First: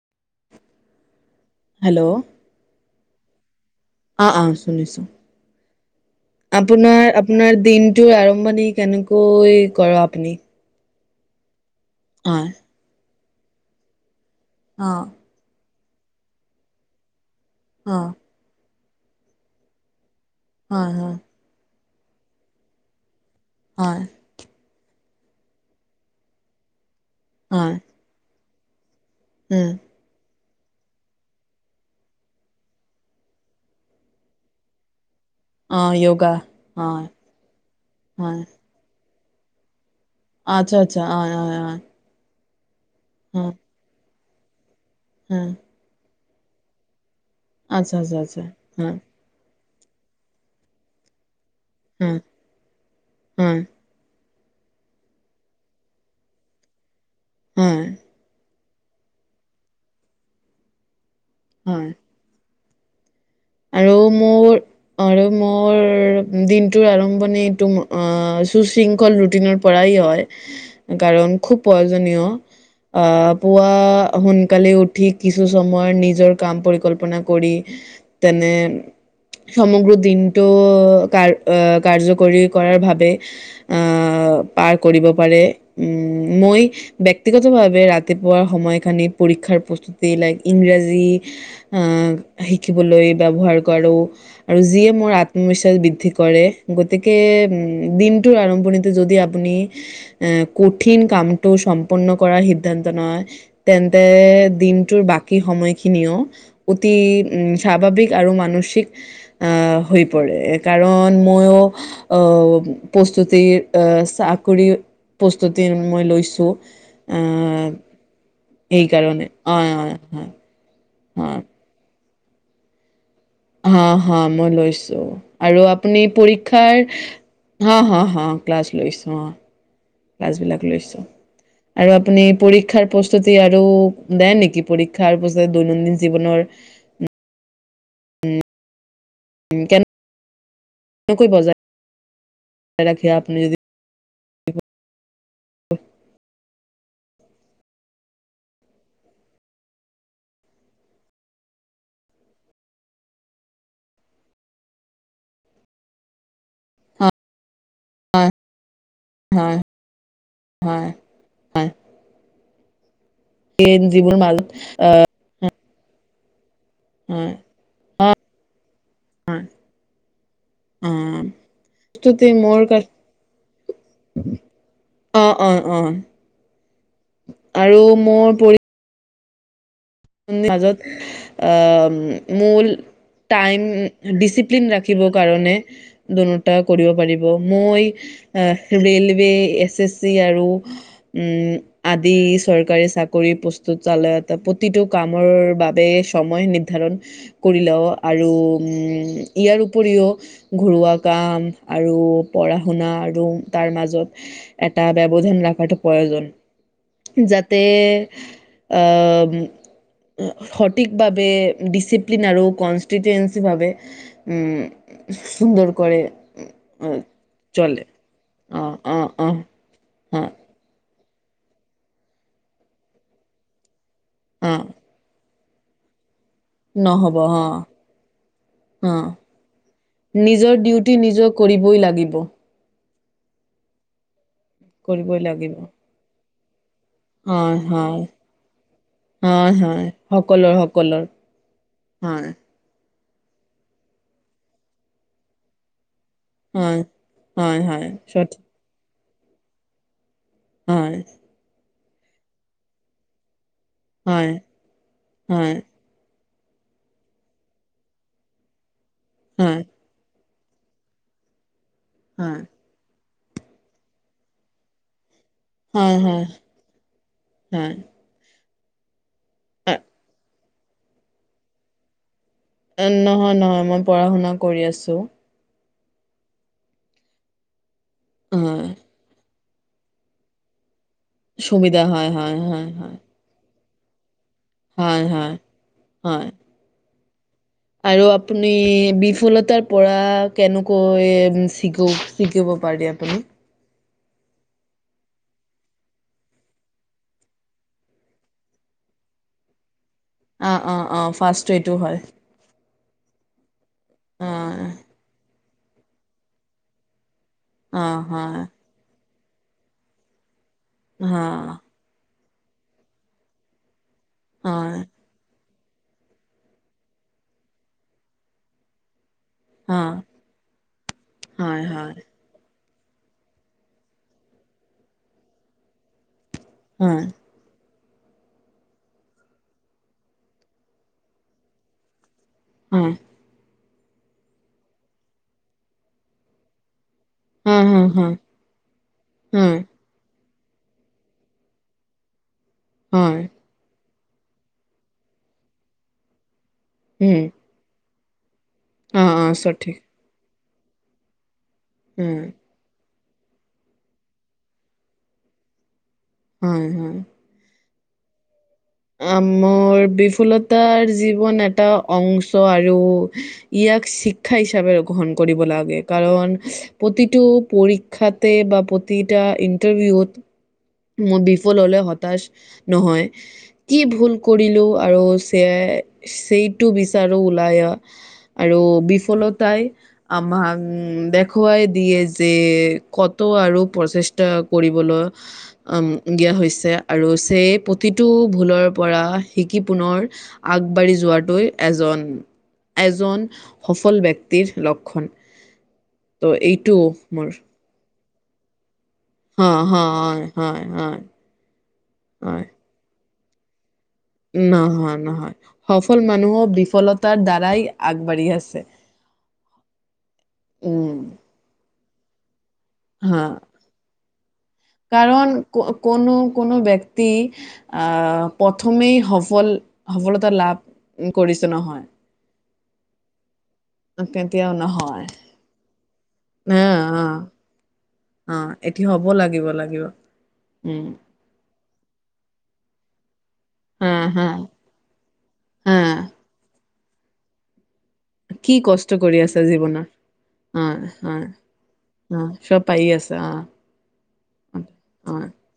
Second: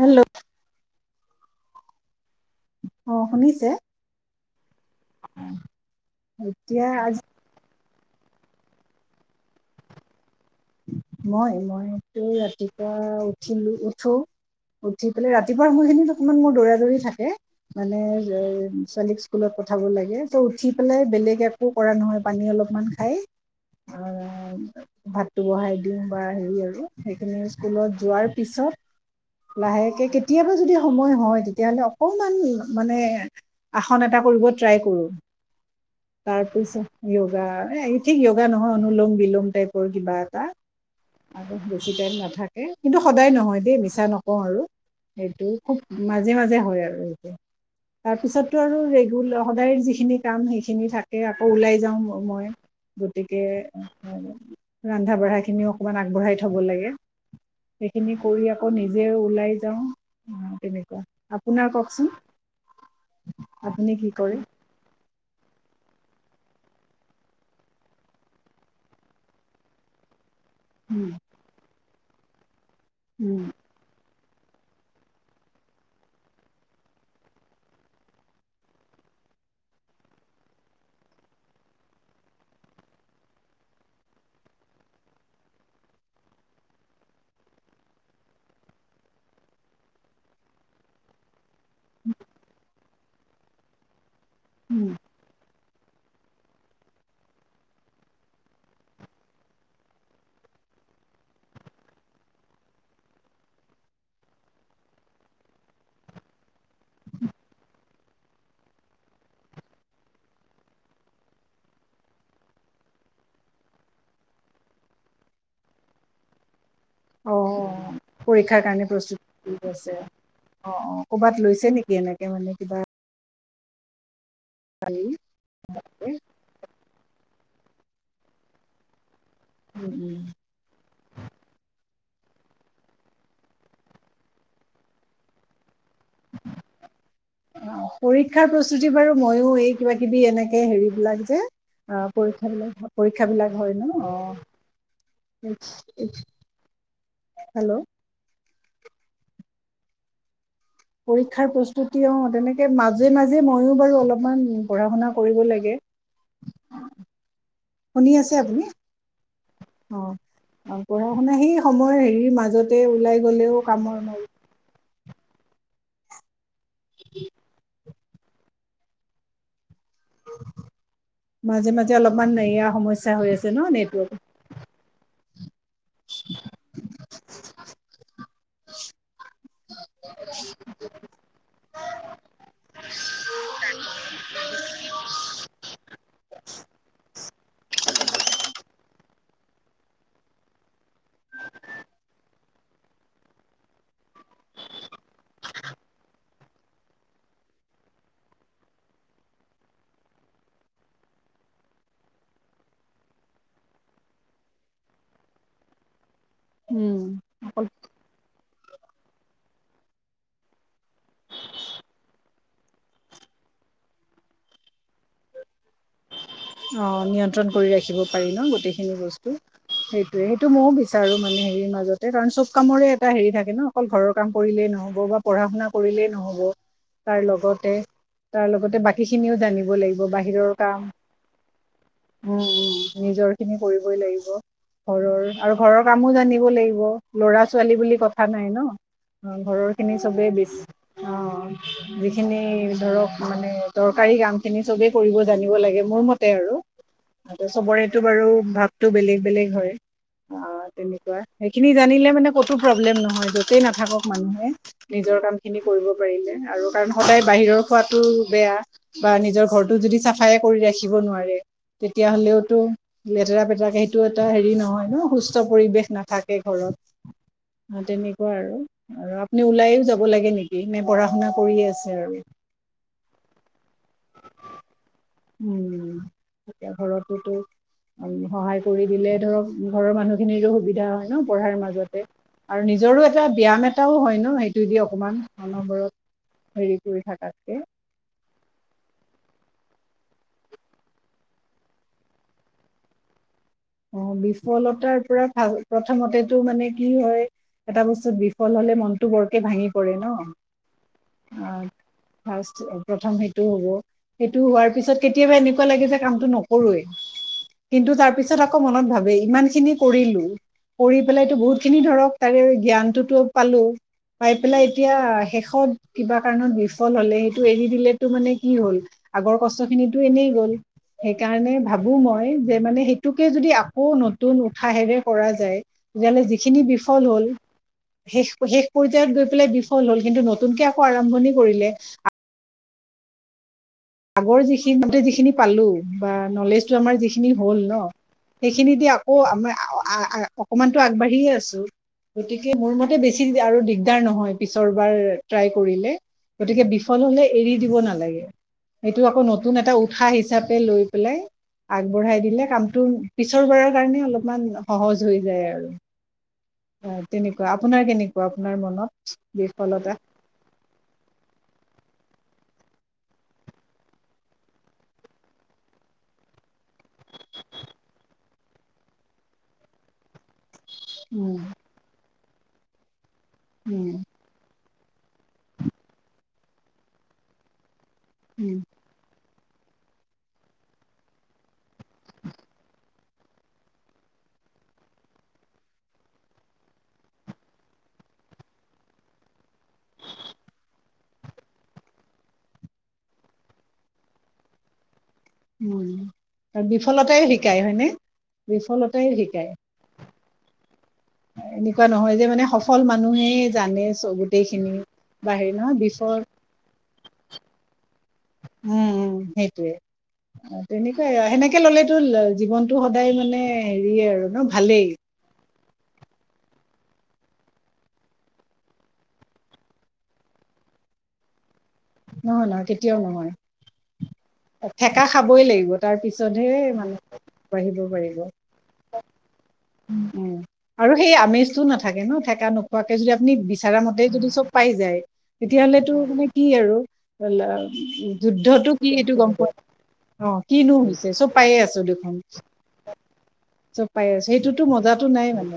Hello, hello. অহ, শুনিছে? অ অ। শুনিছো, এতিয়া আপোনাৰ আজি আপোনাৰ দিন টো আৰম্ভণি কেনেকৈ কৰ আপুনি? মই, মই মোতকৈ হয় ৰাতিপুৱা উঠ ঠিলো উঠো। অ উঠি পেলাই ৰাতি ৰাতিপুৱাৰ সময়খিনিত অকমান মোৰ দৌৰা- দৌৰি থাকে। অ মালে [unintelligible] ছোৱালীক স্কুলত পঠাব লাগে। শুই উঠি হয় পেলায় হয় বেলেগ একো কৰা নহয় পানী অলপমান খাই হয় [inaudible] ভাতটো বঢ়াই সোমবাৰে হেৰি আৰু। সেইখিনি হয় স্কুলত যোৱাৰ পিছত উম লাহেকে কেত কেতিয়াবা যদি সময় হয় তেতিয়াহ'লে অকণমান মানে, আসন এটা কৰিব ট্ৰাই কৰোঁ। অ য়োগা তাৰপিছত হয় য়োগা, ঠিক হয় য়োগা নহয় অনুুলম [unintelligible] কৈ কিবা এটা বেছি টাইম [unintelligible] নাথাকে কিন্তু সদায় হয় নহয় দেই মিছা ন ক আৰু সেইটো হয় খুব ইমা মাজে মাজে হয় আৰু। আচ্ছা তাৰ আচ্ছা আচ্ছা হয় পিছতটো আৰু ৰেগুল সদায় যিখিনি কাম সেইখিনি থাকে আ ওলাই যাওঁ হয় মই, গতিকে হয় ৰান্ধা বঢ়া খিনিও অকণমান আগবঢ়াই থ'ব লাগে। হয় সেইখিনি কৰি আ আকৌ নিজে ওলাই যাওঁ, অ' তেনেকুৱা। আপোনাৰ হয় কওঁকচোন? আৰু মোৰ আৰু মোৰ দিনটোৰ আৰম্ভণি এইটো সুশৃংখল ৰুটিনৰ পৰাই হয়। কাৰণ খুব [unintelligible] অ' পুৱা সোনকালে উঠি কিছু সময় নিজৰ কাম পৰিকল্পনা কৰি তেনে সমগ্ৰ দিনটো কাৰ আহ কাৰ্যকৰী কৰাৰ ভাৱে আহ পাৰ কৰিব পাৰে উম মই ব্যক্তিগতভাৱে ৰাতিপুৱাৰ সময়খিনি পৰীক্ষাৰ প্ৰস্তুতি লাইক ইংৰাজী উম শিকিবলৈ ব্যৱহাৰ কৰোঁ আৰু যিয়ে মোৰ আত্মবিশ্বাস বৃদ্ধি কৰে গতিকে উ দিনটোৰ আৰম্ভণিতে যদি আপুনি এ কঠিন কামটো সম্পন্ন কৰাৰ সিদ্ধান্ত নহয় তেন্তে দিনটোৰ বাকী সময়খিনিও অতি উ স্বাভাৱিক আৰু মানসিক আহ হৈ পৰে, কাৰণ মই আহ প্ৰস্তুতিৰ আহ চাকৰি প্ৰস্তুতি মই লৈছো অ' অ' পৰীক্ষাৰ কাৰণে সেইকাৰণে প্ৰস্তুতি অ আছে অ' অ'। হা ক'বাত লৈছে নেকি? কেনেকে মানে কিবা অ', হ'ল। মই লৈছো আৰু আপুনি পৰীক্ষাৰ অ' হ, হ ক্লাছ লৈছো। অ'। উম উম ক্লাছ বিলাক লৈছো। আৰু আপুনি পৰীক্ষাৰ প্ৰস্তুতি আৰু দিয়ে নেকি? পৰীক্ষাৰ প্ৰস্তুতি দৈনন্দিন জীৱনৰ অ' পৰীক্ষাৰ প্ৰস্তুতি বাৰু ময়ো উম, এই কিবা কিবি এনেকে হেৰিবলাক কেনেকৈ যে বজাই আহ পৰীক্ষা বিলাক ৰাখে পৰীক্ষা আপুনি যদি বিলাক হয় ন। অ'। হেল্লো'। পৰীক্ষাৰ প্ৰস্তুতি অ' তেনেকে মাজে মাজে ময়ো বাৰু অলপমান পঢ়া- শুনা কৰিব লাগে। হয় শুনি আছে আপুনি হয় অ' হয় হয় পঢ়া শুনা সেই হয় সময় হেৰিৰ মাজতে ওলাই গ'লেও কামৰ জীৱনৰ নাই। মাজত হয়। অ', হয়। মাজে মাজে প্ৰস্তুতি অলপমান মোৰ এয়া কা সমস্যা হৈ আছে ন নেটৱৰ্কৰ। অ'। অ', অ' আৰু মোৰ পৰি [unintelligible] মাজত অ' মূল টাইম ডিচিপ্লিন ৰাখিব কাৰণে [inaudible] কৰিব পাৰিব। এই এচে চি আৰু আদি চৰকাৰী চাকৰিৰ প্ৰস্তুত। [inaudible] প্ৰতিটো কামৰ বাবে সময় নিৰ্ধাৰণ কৰিলেও আৰু উ'ম ইয়াৰ উপৰিও ঘৰুৱা কাম আৰু পঢ়া শুনা আৰু তাৰ মাজত এটা ব্যৱধান ৰাখাটো প্ৰয়োজন। উম অকল যাতে। আ', উ'ম। সঠিকভাৱে ডিচিপ্লিন আৰু কনষ্টিটেসি ভাবে উম সুন্দৰ কৰে। অ' নিয়ন্ত্ৰণ কৰি ৰাখিব পাৰি ন অঁ গোটেইখিনি অঁ বস্তু। অঁ সেইটোয়ে অঁ সেইটো ময় বি চাৰো। মানে হেৰিৰ মাজতে কাৰণ চব কামৰে এটা হেৰি থাকে ন। অকল ঘৰৰ কাম অঁ কৰিলেই নহব বা পঢ়া শুনা কৰিলেই নহ'ব নহ'ব তাৰ অঁ লগতে তাৰ লগতে অঁ বাকী খিনিও জানিব লাগিব নিজৰ বাহিৰৰ কাম। ডিউটি নিজৰ কৰিবই লাগিব। উম নিজৰ খিনি কৰিবই লাগিব। কৰিবই ঘৰৰ আৰু লাগিব ঘৰৰ কামো জানিব দিব লাগিব। লৰা হয় ছোৱালী বুলি হয় কথা নাই ন। অ' হয় ঘৰৰ হয় খিনি চবে সকলৰ বেছি সকলৰ অ' হয় যিখিনি ধৰক। মানে দৰকাৰী কাম খিনি চবে কৰিব জানিব লাগে। মোৰ মতে হয় আৰুতে হয় হয় চবৰেটো বাৰু সঠিক ভাব টো বেলেগ-বেলেগ হয়। অ হয় তেনেকুৱা সেই নি জানিলে মানে কতো প্ৰব্লেম নহয় য'ত তেই নাথাকক হয় মানুহে নিজৰ কাম হয় খিনি কৰিব পাৰিলে। আৰু কাৰণ সদায় বাহিৰৰ খোৱাটো বেয়া। বা নিজৰ হয় ঘৰটো যদি চাফ সহায় কৰি ৰাখি। দিব নোৱাৰে। তেতিয়া হয় হ'লেওতো। লেতেৰা পেতেৰাকে সেইটো এটা হেৰি নহয় ন'। সুচ চব পৰিৱেশ হয় হয় নাথাকে ঘৰত। হয় আ' তেনেকুৱা আৰু। আৰু নে আ- ওলাইয়ো যাব লাগে নে ইনে পঢ়া শুনা কৰিয়ে আছে আৰু। নহয় নহয় মই পঢ়া শুনা কৰি আছোঁ উম, এতিয়া ঘৰটোতো। সহায় হয়, কৰি দিলে ধৰক। ঘৰৰ মানুহখিনিৰো সুবিধা হয়। ন', পঢ়াৰ সুবিধা মাজতে হয়, হয়, হয়, আৰু হয়। নিজৰো এটা ব্যায়াম এটা তেওঁ হয় ন। তেওঁ সেইটো দি হয়, অকমান হয়, অনবৰত হয়। হেৰি। কৰি থাকাক। আৰু আপুনি বিফুলতাৰ। পৰা কেনুকৈ চিকু-চিকিব পাৰি আপুনি। অ, বিফলতাৰ পৰা ভাল। প্ৰথমতেটো মানে কি হয় এটা বস্তুত বিফল হলে মনটো বৰকে ভাঙি পৰে অ', অ', অ', ন'। ফাৰ্ষ্ট আ' এইটো হয়। ফাৰ্ষ্ট প্ৰথম সেই টো হ'ব। সেইটো অ', হোৱাৰ পিছত কেতিয়াবা এদিন কুৱা লাগে যে কামটো নকৰোৱেই। কিন্তু অ', তাৰ পিছত হয়। আকৌ মনত ভাবে ইমানখিনি কৰিলোঁ। কৰি পেলাইতো অ', বহুতখিনি ধৰক। তাৰে জ্ঞানটোতো পালো। পাই পেলাই হয়, এতিয়া শেষত। কিবা কাৰণত বিফল হলে সেইটো এৰি দিলেতো মানে কি হ'ল। আগৰ কষ্টখিনিতো অ', এনেই গ'ল সেইকাৰণে হয়, ভাবো হয়, মই। যে মানে সেইটোক। কে যদি আকৌ নতুন উৎথাহেৰে কৰা যায় তেতিয়াহ'লে যি চিন্নি হয়, হয়। বিফল হ'ল। শেষ শেষ পৰ্যায়ত গৈ পেলাই বিফল হল কিন্তু নতুনকে আকৌ আৰম্ভণি কৰিলে। উ, আগৰ যিখিনিটো যিখিনি পালো বা নলেজটো আমাৰ যিখিনি খিনি হল ন হুম, হুম, সেইখিনি দি আকৌ হুম, আমাৰ অকমানতো আগবাঢ়িয়ে আছো গতিকে কি মোৰ মতে হয়, বেছিদিবি আৰু দিম দিগদাৰ নহয় পিছৰবাৰ ট্ৰাই কৰিলে। গতিকে বিফল উম, হলে এৰি দিব নালাগে। এইটো অ', আকৌ অ', নতুন এটা সঠিক। উৎসাহ হিচাপে এ লৈ পেলাই উম, আগবঢ়াই দিলে কামটো। পিছৰ বাৰাৰ কাৰণে অলপমান সহজ হৈ যায় আৰু। অ, তেনেকুৱা। আপোনাৰ কেনেকুৱা। আপোনাৰ মনত আ মোৰ বিফলতা বিফুলতাৰ জীৱন এটা অংশ ত আৰু ইয়াক শিক্ষা হিচাপে গ্ৰহণ কৰিব লাগে কাৰণ প্ৰতিটো পৰীক্ষাতে বা প্ৰতিটা ইণ্টাৰভিউত মই উম বিফল হলে হতাশ নহয়। কি উম ভুল কৰিলো আৰু চিয়াৰ সেইটো বিচাৰোঁ ওলাই উম আৰু বিফলত তাই আমাক উম দেখুৱাই দিয়ে যে কত আৰু প্ৰচেষ্টা কৰিবলৈ উম দিয়া হৈছে আৰু সেই প্ৰতিটো ভুলৰ পৰা শিকি পুনৰ আগবাঢ়ি যোৱাটোৱে এজন এজন সফল ব্যক্তিৰ লক্ষণ। মই ত' এইটো বিফলতাই শিকায় হয়নে। বিফলতা অ, হ হয়। অ, অ এনেকুৱা নহয় যে মানে সফল মানুহ মানুহে জানে। চ গোটেইখিনি নহয় বা নহয়, হেৰি সফল বিফৰ মানুহৰ বিফলতাৰ দ্বাৰাই আগবাঢ়ি আছে উম উম সেইটোয়ে উম। তেনেকুৱাই সেনেকে ললেতো জীৱনটো এইটো সদায় হা মানে হেৰিয়ে আৰু ন ভালেই কাৰণ কোনো কোনো ব্যক্তি অ' প্ৰথমেই সফল সফলতা লাভ কৰিছে নহয়। নহয় নহয় কেতিয়াও নহয়। কেতিয়াও থেকা নহয় খাবই লাগিব তাৰ পিছতহে হা মানুহ অ আগবাঢ়িব পাৰিব। অ এটি হ'ব লাগিব লাগিব। উ উম উম আৰু সেই আমেজটো নথ থাকে ন থেকা নোখোৱাকে যদি আপুনি বিচৰা হা মতে হা যদি চব পাই যায় হা তেতিয়াহ'লে তো মানে কি আৰু অল [unintelligible] যুদ্ধতো কি কষ্ট এইটো কৰি গ'ম আছা পোৱা? জীৱনত অ' কিনো হৈছে চব পায়ে আছো দেখোন অ চব পাৰি আছা অ চব পাই আছো। সেইটো তো মজা তো অ নাই মানে,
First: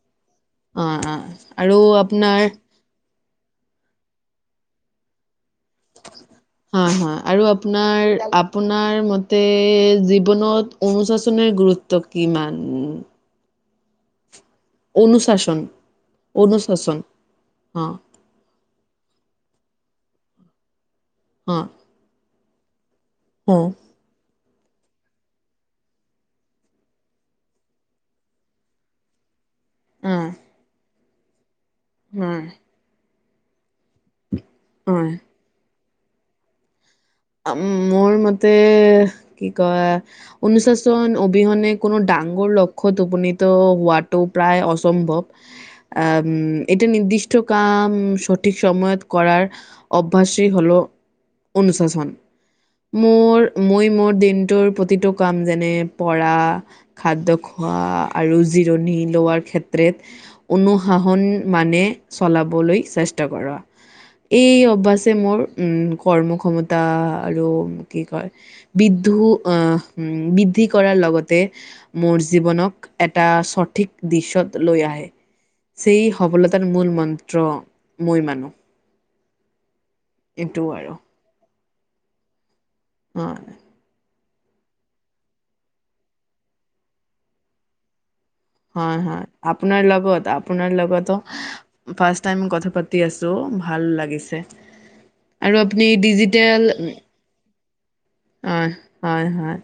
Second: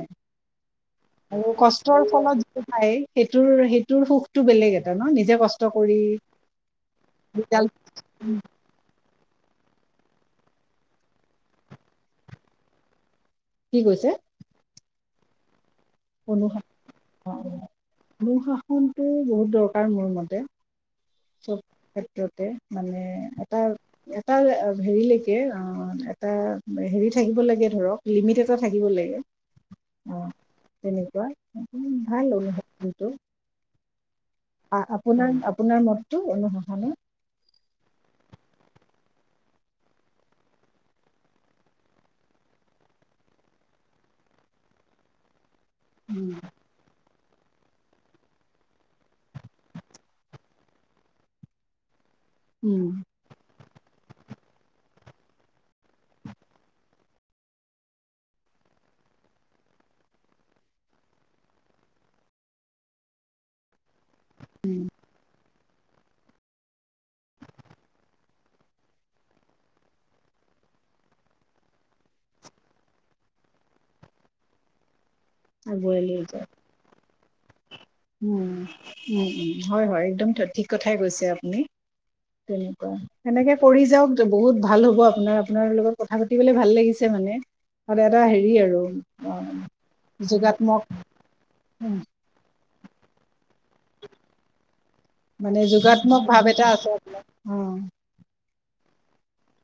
অ অ আৰু কষ্টৰ ফলত যিটো পাই সেইটোৰ সেইতোৰ সুখ বেলেগ এটা ন। নিজে কষ্ট কৰি হয়, হয় আৰু ৰিজাল্ট। আপোনাৰ আপোনাৰ মত তে জীৱনত অনুশাসনৰ গুৰুত্ব কিমান? কি কৈছে? অনুশাসন অনুসাশ অনুশাসন অ, অনুশাসনটো বহুত দৰকাৰ। কাৰ। মোৰ মতে চব অ, ক্ষেত্ৰতে। মানে অ, এটা, এটাৰ হেৰিলৈকে অ' এটা হেৰি থাকিব লাগে ধৰক লিমিট এটা থাকিব লাগে। অ'। তেনেকুৱা হয়, ভালতটো [unintelligible] হয়, আপোনাৰ আপোনাৰ ম টো অনুশাসনে উম মোৰ মতে কি কয় অনুশাসন অবিহনে কোনো ডাঙৰ লক্ষ্য উপনীত হোৱাটো প্ৰায় অসম্ভৱ। উম এটা নিৰ্দিষ্ট টো কাম সঠিক সময়ত কৰাৰ অভ্যাসেই হ'ল অনুশাসন। উম মোৰ মই মোৰ দিনটোৰ প্ৰতিটো কাম যেনে পঢ়া, খাদ্য খোৱা, আৰু জিৰণি লোৱাৰ ক্ষেত্ৰত অনুশাসন মানে চলাবলৈ চেষ্টা কৰা। এই অভ্যাসে মোৰ উ কৰ্মক্ষমতা। আৰু কি কয়, বিদ্ধু আহ বৃদ্ধি কৰাৰ লগতে, মোৰ জীৱনক এটা সঠিক দিশত লৈ আহে। সেই সফলতাৰ মূল মন্ত্ৰ। মই মানো উম-উম। উ। হয়, হয় একদম এইটো ঠিক আৰু কথাই কৈছে আপুনি। তেনেকুৱা অ সেনেকে পৰি যাওক। বহুত ভাল হ'ব আপোনাৰ, আপোনাৰ লগত কথা পাতিবলে ভাল লাগিছে মানে। এটা হেৰি আৰু হয়, হয় অ', আপোনাৰ লগত আপোনাৰ যোগাত্মক লগতো উম, ফাষ্ট টাইম কথা পাতো। পাতি আছো, ভাল লাগিছে। আৰু মানে আপুনি যোগাত্মক ভাৱ এটা আছে আপোনাৰ অ' অ' হয়-হয়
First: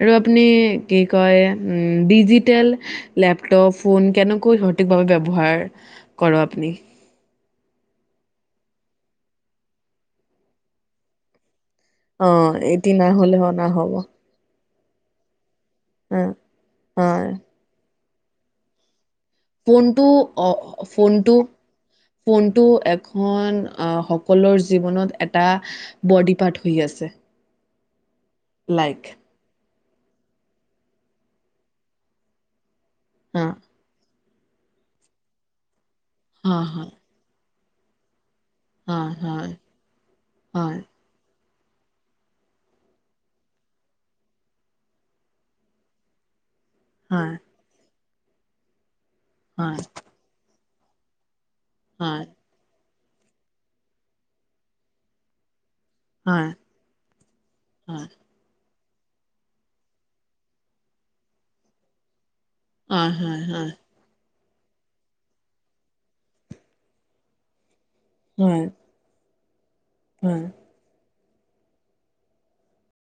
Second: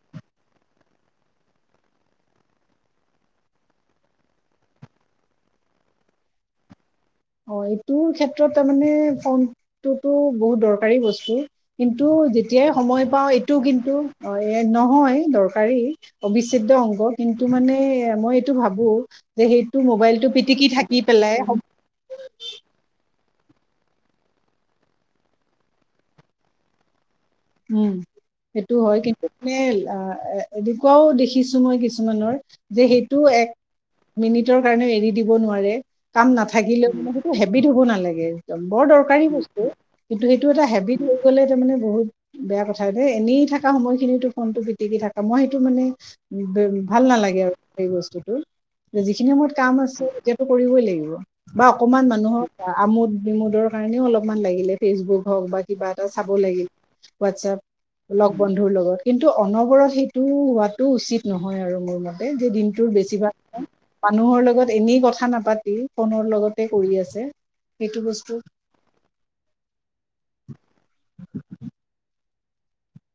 আৰু আপুনি কি কয় ডিজিটেল লেপটপ, ফোন কেনেকৈ সঠিকভাৱে ব্যৱহাৰ কৰে আপুনি? অ' এইটোৰ ক্ষেত্ৰত তাৰমানে ফোনটোতো বহুত দৰকাৰী বস্তু। কিন্তু অ যেতিয়াই এটি সময় পাওঁ, নহ'লে এইটো নহ'ব কিন্তু অ অতি হয়। নহয় দৰকাৰ। পাৰি অবিচ্ছেদ্য অংগ হয় কিন্তু মানে। মই এইটো ভাবো। যে সেইটো ফোনটো মোবাইলটো অ পিটিকি থাকি ফোনটো পেলাই। ফোনটো এপ। খন আহ সকলৰ জীৱনত এটা বডি পাৰ্ট হৈ আছে। উম সেইটো হয় লাইক কিন্তু ফেল। অহ এ এনেকুৱাও দেখিছো মই কিছুমানৰ। যে সেইটো হা এক। মিনিটৰ কাৰণেও এৰি দিব নোৱাৰে। কাম হা হা নাথাকিলেও মোৰ টো হেঁপাহ। ভাবি থব নালাগে। বৰ হয় দৰকাৰী হয় বস্তু কিন্তু সেইটো এটা হয় হেবিট হৈ গ'লে। এতিয়া মানে বহুত। বেয়া কথা দেই, এনেই থকা সময়খিনি ফোনটো পিটিকি থাকা, মই সেইটো মানে। ভাল হয় নালাগে আৰু সেই বস্তু। উম। যিখিনি সময়ত কাম আছে এতিয়াতো। কৰিবই লাগিব। বা অকমান হয় মানুহৰ। আমোদ বিমোদৰ কাৰণেও, অলপমান লাগিলে ফেচবুক হওঁক বা। কিবা এটা চাব হয় লাগিল। হয় হোৱাটছপ লগ বন্ধুৰ লগত। কিন্তু অনবৰত সেইটো হোৱাটো উচিত নহয় আৰু মোৰ মতে। যে দিনটোৰ হয় হয় হয় বেছিভাগ মানুহৰ লগত ত এনেই কথা নাপাতি ফোনৰ লগতে কৰি আছে এইটো বস্তু হয় হয়